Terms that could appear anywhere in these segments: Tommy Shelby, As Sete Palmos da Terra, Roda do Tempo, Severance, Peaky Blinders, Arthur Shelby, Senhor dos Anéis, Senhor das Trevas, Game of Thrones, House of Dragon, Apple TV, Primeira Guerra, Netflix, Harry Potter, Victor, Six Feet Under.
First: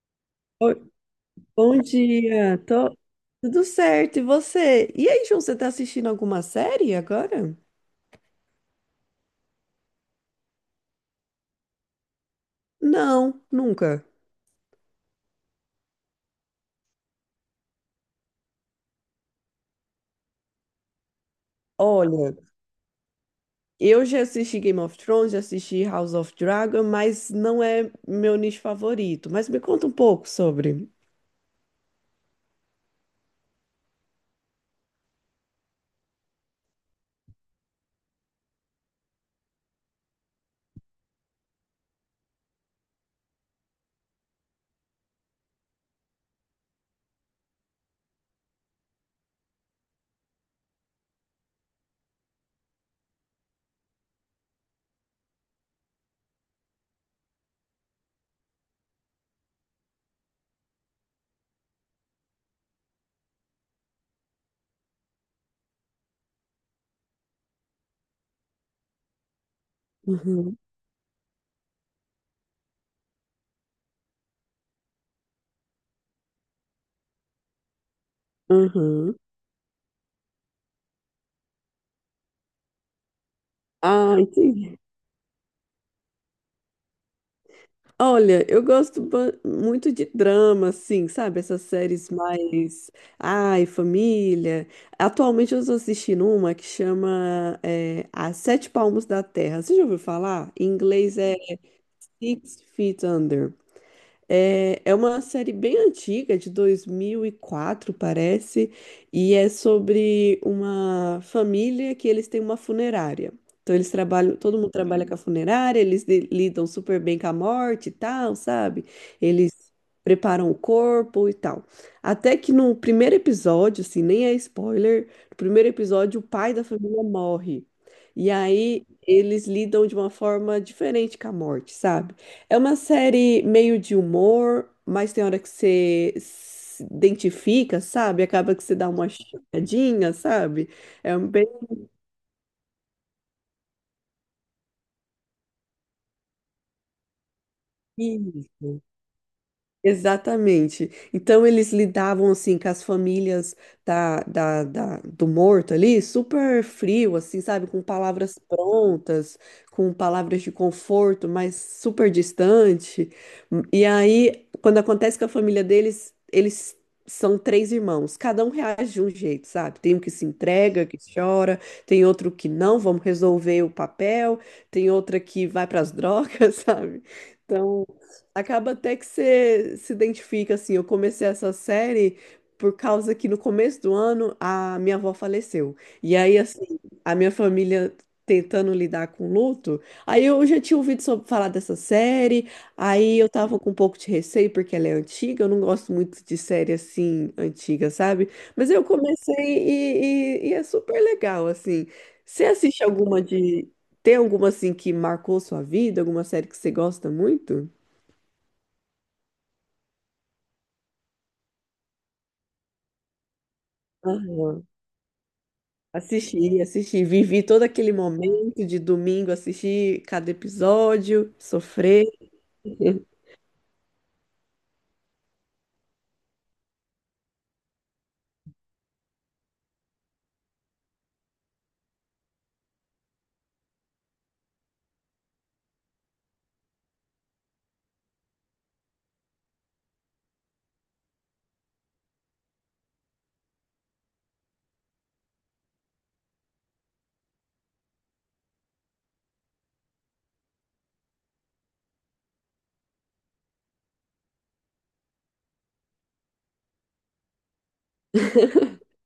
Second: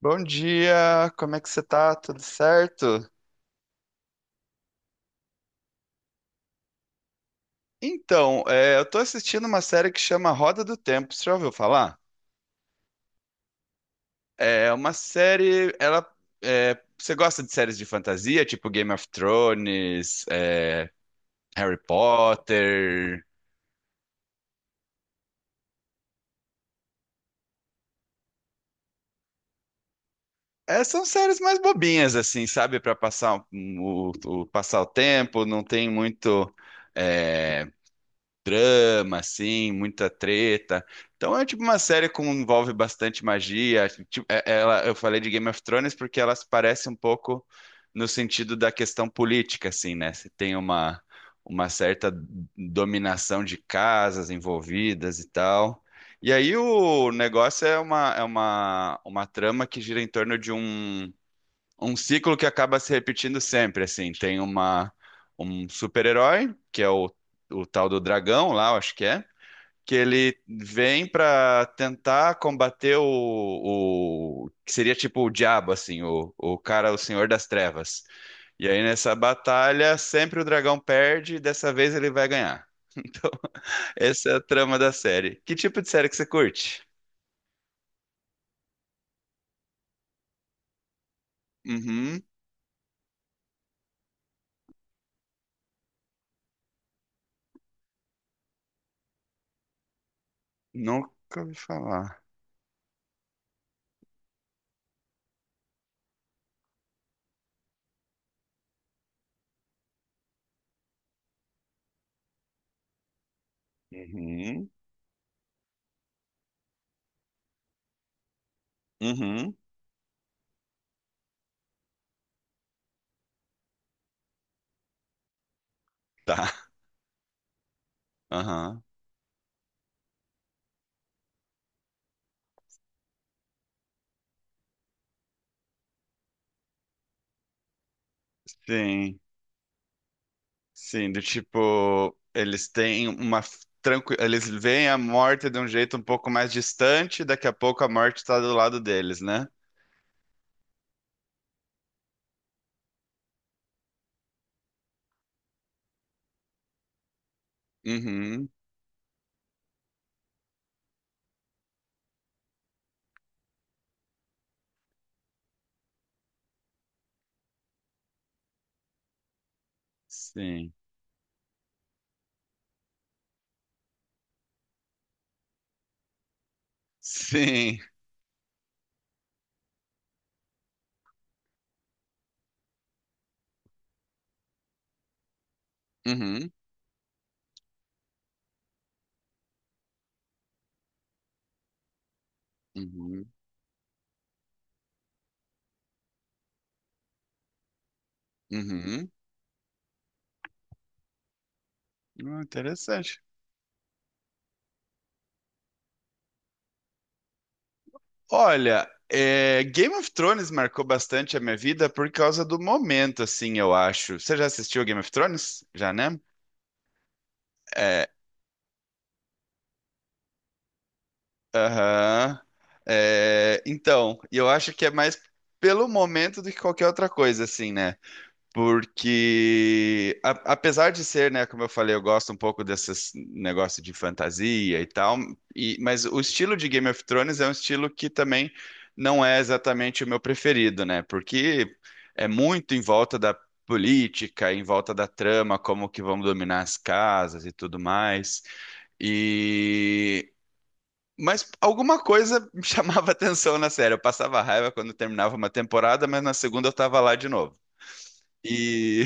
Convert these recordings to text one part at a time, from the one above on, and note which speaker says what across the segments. Speaker 1: Bom
Speaker 2: Oi,
Speaker 1: dia, como é que você
Speaker 2: bom
Speaker 1: tá? Tudo
Speaker 2: dia.
Speaker 1: certo?
Speaker 2: Tudo certo, e você? E aí, João, você tá assistindo alguma série agora?
Speaker 1: Então, eu tô assistindo uma série que chama Roda do Tempo, você já ouviu falar?
Speaker 2: Não, nunca.
Speaker 1: É uma série, ela, você gosta de séries de fantasia, tipo Game of Thrones, Harry
Speaker 2: Olha,
Speaker 1: Potter?
Speaker 2: eu já assisti Game of Thrones, já assisti House of Dragon, mas não é meu nicho favorito. Mas me conta um pouco
Speaker 1: É,
Speaker 2: sobre.
Speaker 1: são séries mais bobinhas, assim, sabe? Pra passar passar o tempo, não tem muito, é, drama, assim, muita treta. Então é tipo uma série que envolve bastante magia. Tipo, ela, eu falei de Game of Thrones porque elas parecem um pouco no sentido da questão política, assim, né? Se tem uma certa dominação de casas envolvidas e tal. E aí o negócio é uma trama que gira em torno de um ciclo que acaba se repetindo sempre, assim. Tem uma um super-herói, que é o tal do dragão lá, eu acho que é, que ele
Speaker 2: Uhum,
Speaker 1: vem pra tentar combater o que seria tipo o diabo, assim, o cara, o Senhor das Trevas. E aí nessa
Speaker 2: uhum.
Speaker 1: batalha, sempre o dragão perde, e dessa vez ele vai ganhar. Então,
Speaker 2: Ah,
Speaker 1: essa é a trama
Speaker 2: entendi.
Speaker 1: da série. Que tipo de série que você curte?
Speaker 2: Olha, eu gosto muito de drama, assim, sabe? Essas séries
Speaker 1: Uhum,
Speaker 2: mais. Ai, família. Atualmente eu estou assistindo uma que chama As Sete Palmos da Terra. Você já ouviu falar? Em
Speaker 1: nunca
Speaker 2: inglês é
Speaker 1: ouvi falar.
Speaker 2: Six Feet Under. É, é uma série bem antiga, de 2004, parece, e é sobre uma família que eles têm uma funerária. Então eles trabalham, todo
Speaker 1: Uhum,
Speaker 2: mundo trabalha com a funerária, eles lidam super bem com a morte e tal, sabe? Eles
Speaker 1: uhum,
Speaker 2: preparam o corpo e tal. Até que no primeiro episódio, assim, nem é spoiler, no primeiro episódio o
Speaker 1: tá.
Speaker 2: pai da família morre. E
Speaker 1: Aham.
Speaker 2: aí eles lidam de uma forma diferente com a morte, sabe? É uma série meio de humor, mas tem hora que você se identifica, sabe? Acaba que você dá uma
Speaker 1: Sim,
Speaker 2: choradinha, sabe?
Speaker 1: sim,
Speaker 2: É
Speaker 1: do
Speaker 2: um bem.
Speaker 1: tipo, eles têm uma tranqui... eles veem a morte de um jeito um pouco mais distante, daqui a pouco a morte está do
Speaker 2: Isso.
Speaker 1: lado deles, né?
Speaker 2: Exatamente. Então eles lidavam assim com as famílias do morto ali, super frio, assim, sabe, com palavras
Speaker 1: Uhum.
Speaker 2: prontas, com palavras de conforto, mas super distante. E aí, quando acontece com a família deles, eles são três irmãos, cada um reage de um jeito, sabe? Tem um que se
Speaker 1: Sim.
Speaker 2: entrega, que chora, tem outro que não, vamos resolver o papel, tem outra que vai para as drogas, sabe?
Speaker 1: Sim.
Speaker 2: Então, acaba até que você se identifica, assim. Eu comecei essa série por causa que no começo do ano a minha avó faleceu. E aí,
Speaker 1: Uhum.
Speaker 2: assim, a minha família tentando lidar com o luto, aí eu já tinha ouvido falar dessa série, aí eu
Speaker 1: Uhum.
Speaker 2: tava com um pouco de receio porque ela é antiga, eu não gosto muito de série assim, antiga, sabe? Mas eu
Speaker 1: Uhum.
Speaker 2: comecei e é super legal, assim.
Speaker 1: Ah,
Speaker 2: Você assiste
Speaker 1: interessante.
Speaker 2: alguma. Tem alguma, assim, que marcou sua vida? Alguma série que você gosta muito?
Speaker 1: Olha, é, Game of Thrones marcou bastante a minha vida por causa do momento, assim, eu acho. Você já
Speaker 2: Aham.
Speaker 1: assistiu Game of Thrones? Já, né?
Speaker 2: Assisti, assisti, vivi todo aquele
Speaker 1: É,
Speaker 2: momento de domingo, assisti cada episódio, sofrer.
Speaker 1: aham. É, então, e eu acho que é mais pelo momento do que qualquer outra coisa, assim, né? Porque, apesar de ser, né, como eu falei, eu gosto um pouco desses negócio de fantasia e tal, mas o estilo de Game of Thrones é um estilo que também não é exatamente o meu preferido, né? Porque é muito em volta da política, em volta da trama, como que vamos dominar as casas e tudo mais. E mas alguma coisa me chamava atenção na série. Eu passava raiva quando terminava uma temporada, mas na segunda eu tava lá de novo. E,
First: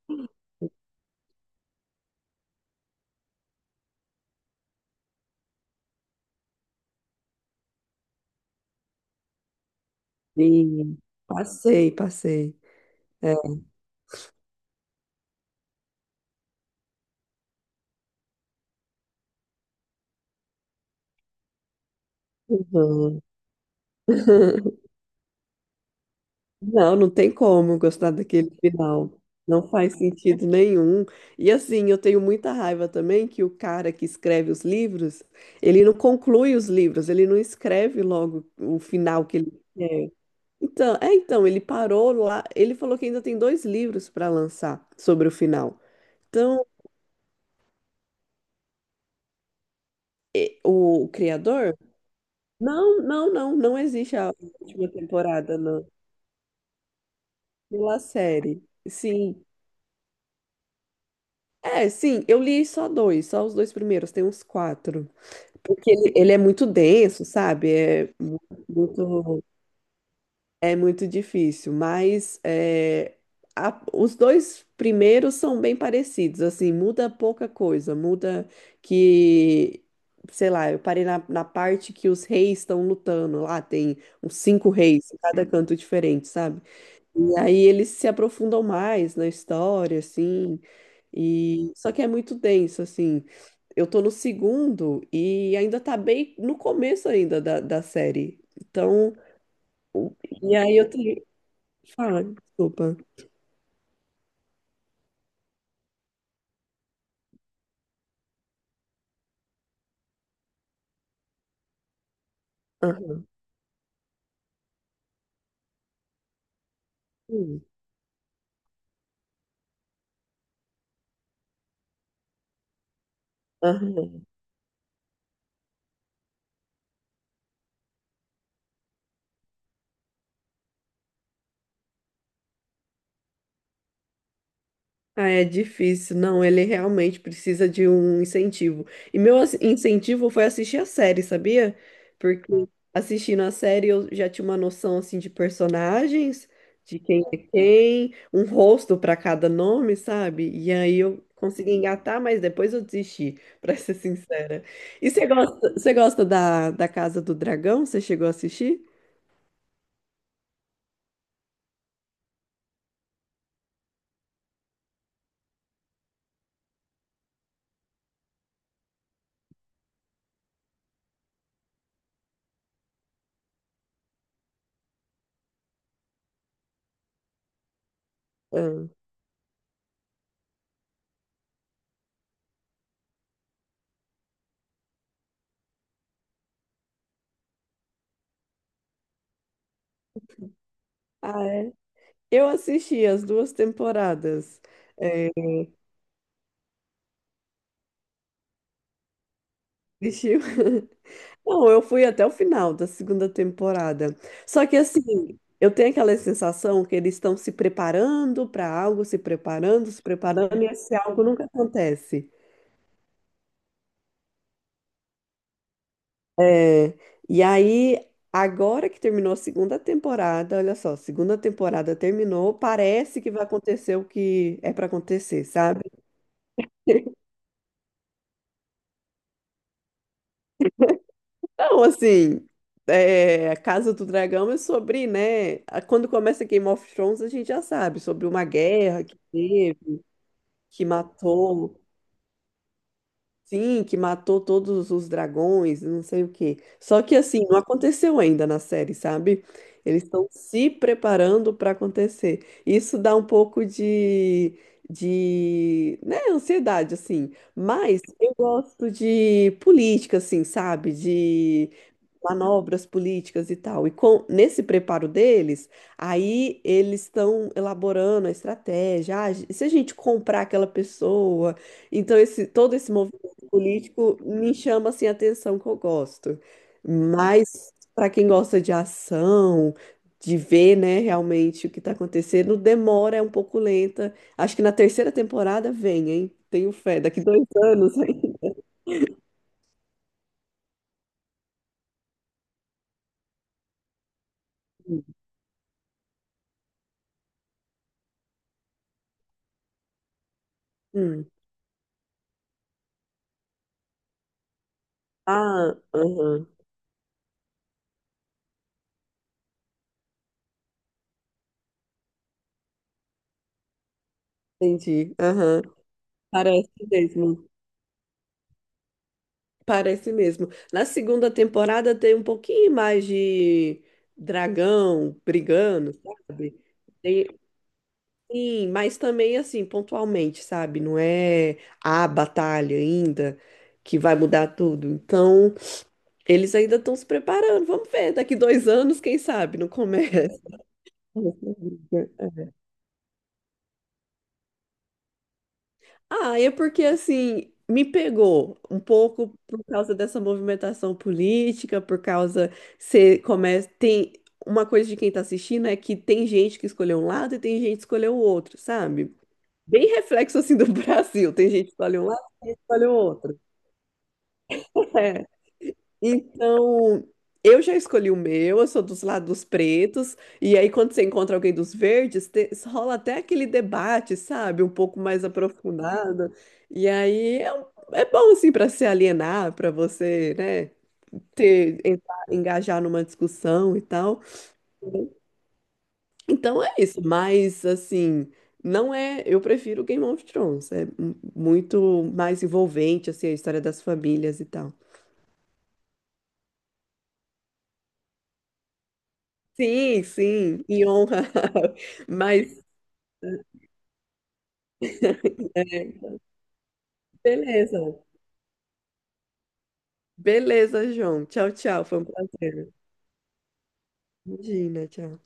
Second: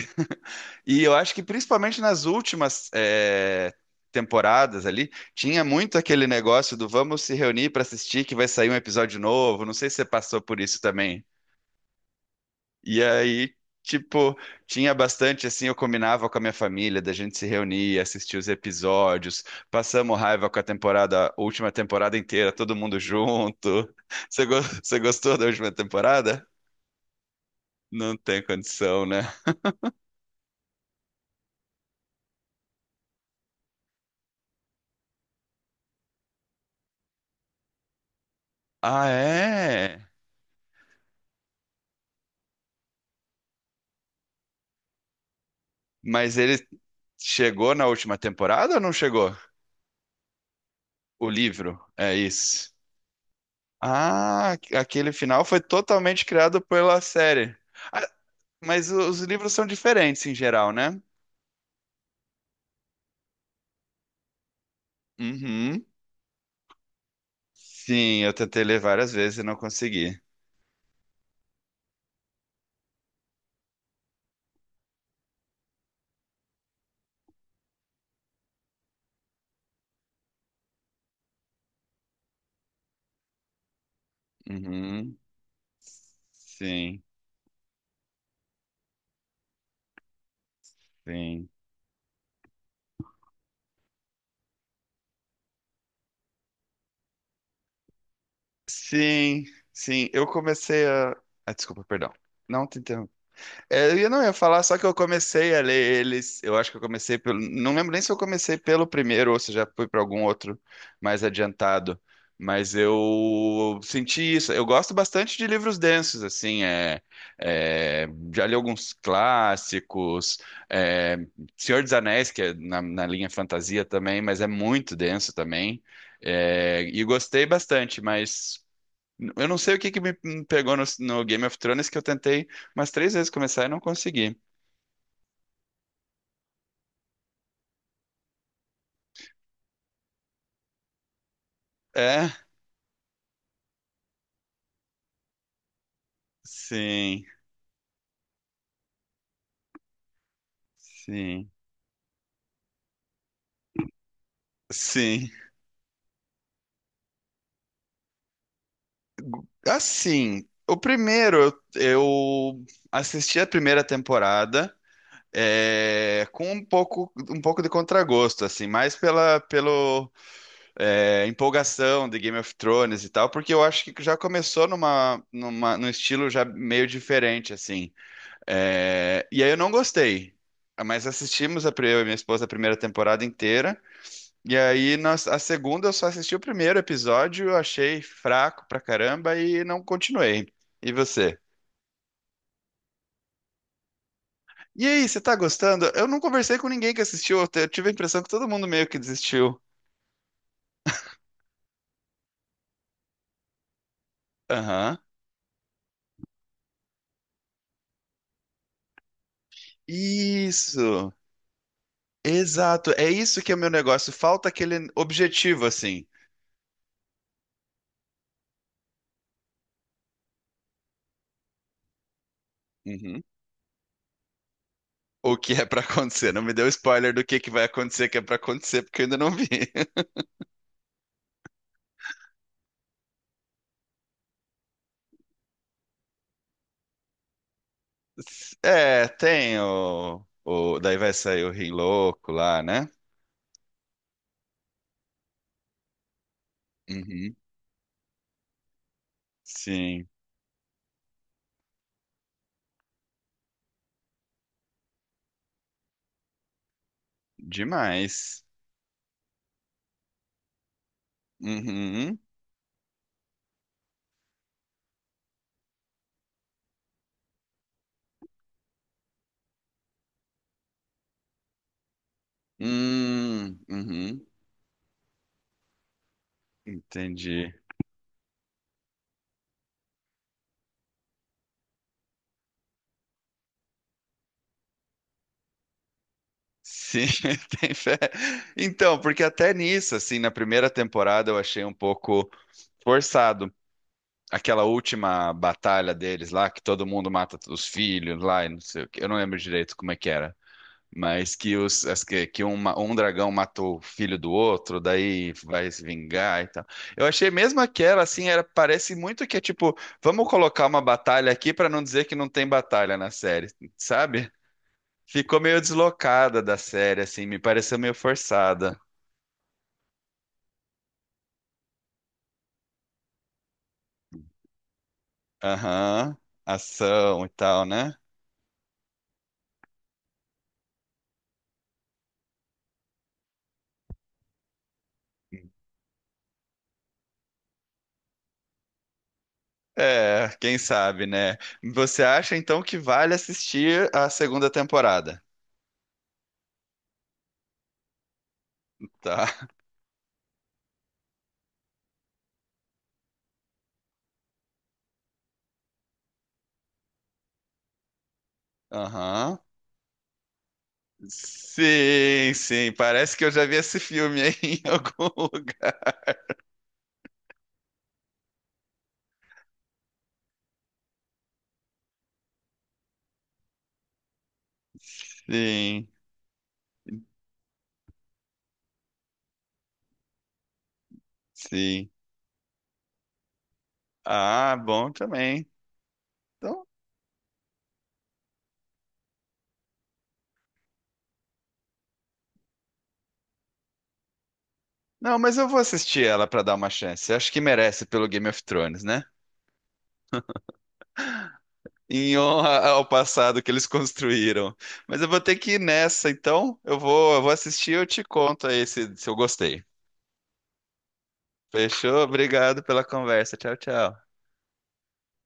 Speaker 1: e eu acho que principalmente nas últimas temporadas ali, tinha muito aquele negócio do vamos se reunir para assistir que vai sair um episódio novo. Não sei se você passou por isso
Speaker 2: Sim,
Speaker 1: também.
Speaker 2: passei, passei.
Speaker 1: E
Speaker 2: É.
Speaker 1: aí, tipo, tinha bastante assim, eu combinava com a minha família, da gente se reunir, assistir os episódios, passamos raiva com a temporada, a última temporada inteira, todo mundo
Speaker 2: Uhum.
Speaker 1: junto. Você, você gostou da última temporada?
Speaker 2: Não, não tem como gostar
Speaker 1: Não tem
Speaker 2: daquele
Speaker 1: condição,
Speaker 2: final.
Speaker 1: né?
Speaker 2: Não faz sentido nenhum. E assim, eu tenho muita raiva também que o cara que escreve os livros, ele não conclui os livros, ele não escreve logo o
Speaker 1: Ah,
Speaker 2: final que ele
Speaker 1: é?
Speaker 2: quer. Então, ele parou lá. Ele falou que ainda tem dois livros para lançar sobre o final.
Speaker 1: Mas ele
Speaker 2: Então,
Speaker 1: chegou na última temporada ou não chegou?
Speaker 2: o
Speaker 1: O
Speaker 2: criador?
Speaker 1: livro, é isso.
Speaker 2: Não, não, não, não existe a
Speaker 1: Ah,
Speaker 2: última
Speaker 1: aquele final
Speaker 2: temporada,
Speaker 1: foi
Speaker 2: não.
Speaker 1: totalmente criado pela série.
Speaker 2: Pela
Speaker 1: Ah,
Speaker 2: série.
Speaker 1: mas os
Speaker 2: Sim.
Speaker 1: livros são diferentes em geral, né?
Speaker 2: É, sim, eu li só dois, só os dois primeiros, tem uns quatro.
Speaker 1: Uhum.
Speaker 2: Porque ele é muito denso, sabe? É
Speaker 1: Sim, eu tentei ler várias vezes e
Speaker 2: muito.
Speaker 1: não consegui.
Speaker 2: É muito difícil, mas os dois primeiros são bem parecidos, assim, muda pouca coisa, muda que, sei lá, eu parei na parte que os reis estão lutando, lá tem uns cinco reis em
Speaker 1: Uhum.
Speaker 2: cada canto diferente, sabe?
Speaker 1: Sim,
Speaker 2: E aí eles se aprofundam mais na história, assim,
Speaker 1: sim.
Speaker 2: e só que é muito denso, assim. Eu tô no segundo e ainda tá bem no começo ainda da série, então.
Speaker 1: Sim, sim.
Speaker 2: o-
Speaker 1: Eu
Speaker 2: e aí
Speaker 1: comecei
Speaker 2: eu tô.
Speaker 1: a. Ah, desculpa, perdão.
Speaker 2: Fala,
Speaker 1: Não te
Speaker 2: desculpa.
Speaker 1: interrompi. É, eu não ia falar, só que eu comecei a ler eles. Eu acho que eu comecei pelo. Não lembro nem se eu comecei pelo primeiro ou se já fui para algum outro mais adiantado. Mas eu senti isso. Eu gosto bastante de livros densos, assim.
Speaker 2: Hum,
Speaker 1: É, já li alguns clássicos. é, Senhor dos Anéis, que é na linha fantasia também,
Speaker 2: aham.
Speaker 1: mas é muito denso também. E gostei bastante, mas. Eu não sei o que que me pegou no Game of Thrones que eu tentei umas 3 vezes começar e não consegui.
Speaker 2: Ah, é difícil. Não, ele realmente precisa de um incentivo. E meu incentivo foi assistir a série, sabia?
Speaker 1: É,
Speaker 2: Porque assistindo a série eu já tinha uma noção assim de personagens, de quem
Speaker 1: sim,
Speaker 2: é quem, um rosto para cada nome, sabe? E aí eu
Speaker 1: sim,
Speaker 2: consegui engatar, mas depois eu desisti, para ser sincera. E você
Speaker 1: sim.
Speaker 2: gosta, você gosta da Casa do Dragão? Você chegou a assistir?
Speaker 1: Assim, o primeiro eu assisti a primeira temporada com um pouco de contragosto, assim, mais pela pelo empolgação de Game of Thrones e tal, porque eu acho que já começou num estilo já meio diferente, assim.
Speaker 2: Ah,
Speaker 1: É, e aí eu não gostei. Mas assistimos a, eu e minha esposa a primeira temporada inteira. E aí nós, a segunda eu só assisti o primeiro episódio, eu achei fraco pra caramba e não continuei. E você?
Speaker 2: Ah, é. Eu assisti as duas temporadas.
Speaker 1: E aí, você
Speaker 2: É,
Speaker 1: tá gostando? Eu não conversei com ninguém que assistiu, eu tive a impressão que todo mundo meio que desistiu.
Speaker 2: assisti- Não, eu fui até o final da segunda temporada. Só que
Speaker 1: Aham.
Speaker 2: assim, eu tenho aquela sensação que eles estão se preparando para algo, se preparando, se preparando, e esse
Speaker 1: Isso.
Speaker 2: algo nunca acontece.
Speaker 1: Exato. É isso que é o meu negócio. Falta aquele objetivo, assim.
Speaker 2: É, e aí, agora que terminou a segunda temporada, olha só, segunda temporada terminou, parece
Speaker 1: Uhum.
Speaker 2: que vai acontecer o que é para
Speaker 1: O
Speaker 2: acontecer,
Speaker 1: que é pra
Speaker 2: sabe?
Speaker 1: acontecer? Não me deu spoiler do que vai acontecer, que é pra acontecer, porque eu ainda não vi.
Speaker 2: Então, assim, a Casa do Dragão é sobre, né? Quando começa Game of Thrones, a gente já sabe sobre uma guerra
Speaker 1: É,
Speaker 2: que
Speaker 1: tem
Speaker 2: teve,
Speaker 1: o.
Speaker 2: que
Speaker 1: Daí vai sair o Rei
Speaker 2: matou,
Speaker 1: Louco lá, né?
Speaker 2: sim, que matou todos os dragões, não sei o quê. Só que,
Speaker 1: Uhum.
Speaker 2: assim, não aconteceu ainda na série, sabe? Eles
Speaker 1: Sim,
Speaker 2: estão se preparando para acontecer. Isso dá um pouco de, né, ansiedade, assim. Mas eu
Speaker 1: demais.
Speaker 2: gosto de política, assim, sabe? De
Speaker 1: Uhum.
Speaker 2: manobras políticas e tal. E com nesse preparo deles, aí eles estão elaborando a estratégia. Ah, e se a gente comprar aquela pessoa, então esse todo esse movimento político
Speaker 1: Uhum.
Speaker 2: me chama assim a atenção que eu gosto.
Speaker 1: Entendi.
Speaker 2: Mas para quem gosta de ação, de ver, né, realmente o que está acontecendo, demora, é um pouco lenta. Acho que na terceira temporada vem, hein? Tenho fé,
Speaker 1: Sim,
Speaker 2: daqui dois
Speaker 1: tem
Speaker 2: anos.
Speaker 1: fé. Então, porque até nisso, assim, na primeira temporada eu achei um pouco forçado. Aquela
Speaker 2: Hein?
Speaker 1: última batalha deles lá, que todo mundo mata os filhos lá e não sei o quê. Eu não lembro direito como é que era.
Speaker 2: Hum.
Speaker 1: Mas que, os, as que um dragão matou o filho do outro, daí vai
Speaker 2: Ah,
Speaker 1: se vingar
Speaker 2: aham,
Speaker 1: e tal. Eu achei mesmo aquela, assim, era, parece muito que é tipo, vamos colocar uma batalha aqui pra não dizer que não tem batalha na série, sabe?
Speaker 2: entendi.
Speaker 1: Ficou meio
Speaker 2: Aham.
Speaker 1: deslocada da
Speaker 2: Parece
Speaker 1: série, assim, me
Speaker 2: mesmo.
Speaker 1: pareceu meio forçada.
Speaker 2: Parece mesmo. Na segunda temporada tem um pouquinho mais de dragão brigando,
Speaker 1: Aham,
Speaker 2: sabe?
Speaker 1: ação
Speaker 2: Tem,
Speaker 1: e tal, né?
Speaker 2: sim, mas também assim, pontualmente, sabe? Não é a batalha ainda que vai mudar tudo. Então, eles ainda estão se preparando. Vamos ver, daqui 2 anos, quem sabe, não
Speaker 1: É,
Speaker 2: começa.
Speaker 1: quem sabe, né? Você acha então que vale assistir a segunda temporada?
Speaker 2: Ah, é porque assim, me pegou um
Speaker 1: Tá.
Speaker 2: pouco por causa dessa movimentação política, por causa você começa tem uma coisa de quem tá assistindo é que tem gente que escolheu um lado e tem gente que escolheu o outro, sabe?
Speaker 1: Aham.
Speaker 2: Bem reflexo assim do Brasil, tem gente que escolhe um lado
Speaker 1: Sim,
Speaker 2: e
Speaker 1: sim.
Speaker 2: escolhe o
Speaker 1: Parece que eu
Speaker 2: outro.
Speaker 1: já vi esse filme aí em algum
Speaker 2: É,
Speaker 1: lugar.
Speaker 2: então, eu já escolhi o meu, eu sou dos lados pretos, e aí quando você encontra alguém dos verdes, rola até aquele debate, sabe? Um pouco mais
Speaker 1: Sim,
Speaker 2: aprofundado. E aí é bom, assim, para se alienar, para você, né, ter,
Speaker 1: sim.
Speaker 2: engajar numa discussão e tal.
Speaker 1: Ah, bom também.
Speaker 2: Então
Speaker 1: Então,
Speaker 2: é isso, mas assim, não é. Eu prefiro Game of Thrones, é muito mais envolvente, assim, a história das famílias e tal.
Speaker 1: não, mas eu vou assistir ela para dar uma chance. Acho que merece pelo Game of Thrones, né?
Speaker 2: Sim, sim, em honra.
Speaker 1: Em honra
Speaker 2: Mas,
Speaker 1: ao passado que eles construíram. Mas eu vou ter que ir nessa,
Speaker 2: é,
Speaker 1: então eu vou assistir e eu
Speaker 2: beleza.
Speaker 1: te conto aí se eu gostei.
Speaker 2: Beleza, João. Tchau, tchau. Foi
Speaker 1: Fechou?
Speaker 2: um
Speaker 1: Obrigado
Speaker 2: prazer.
Speaker 1: pela conversa. Tchau, tchau.
Speaker 2: Imagina, tchau.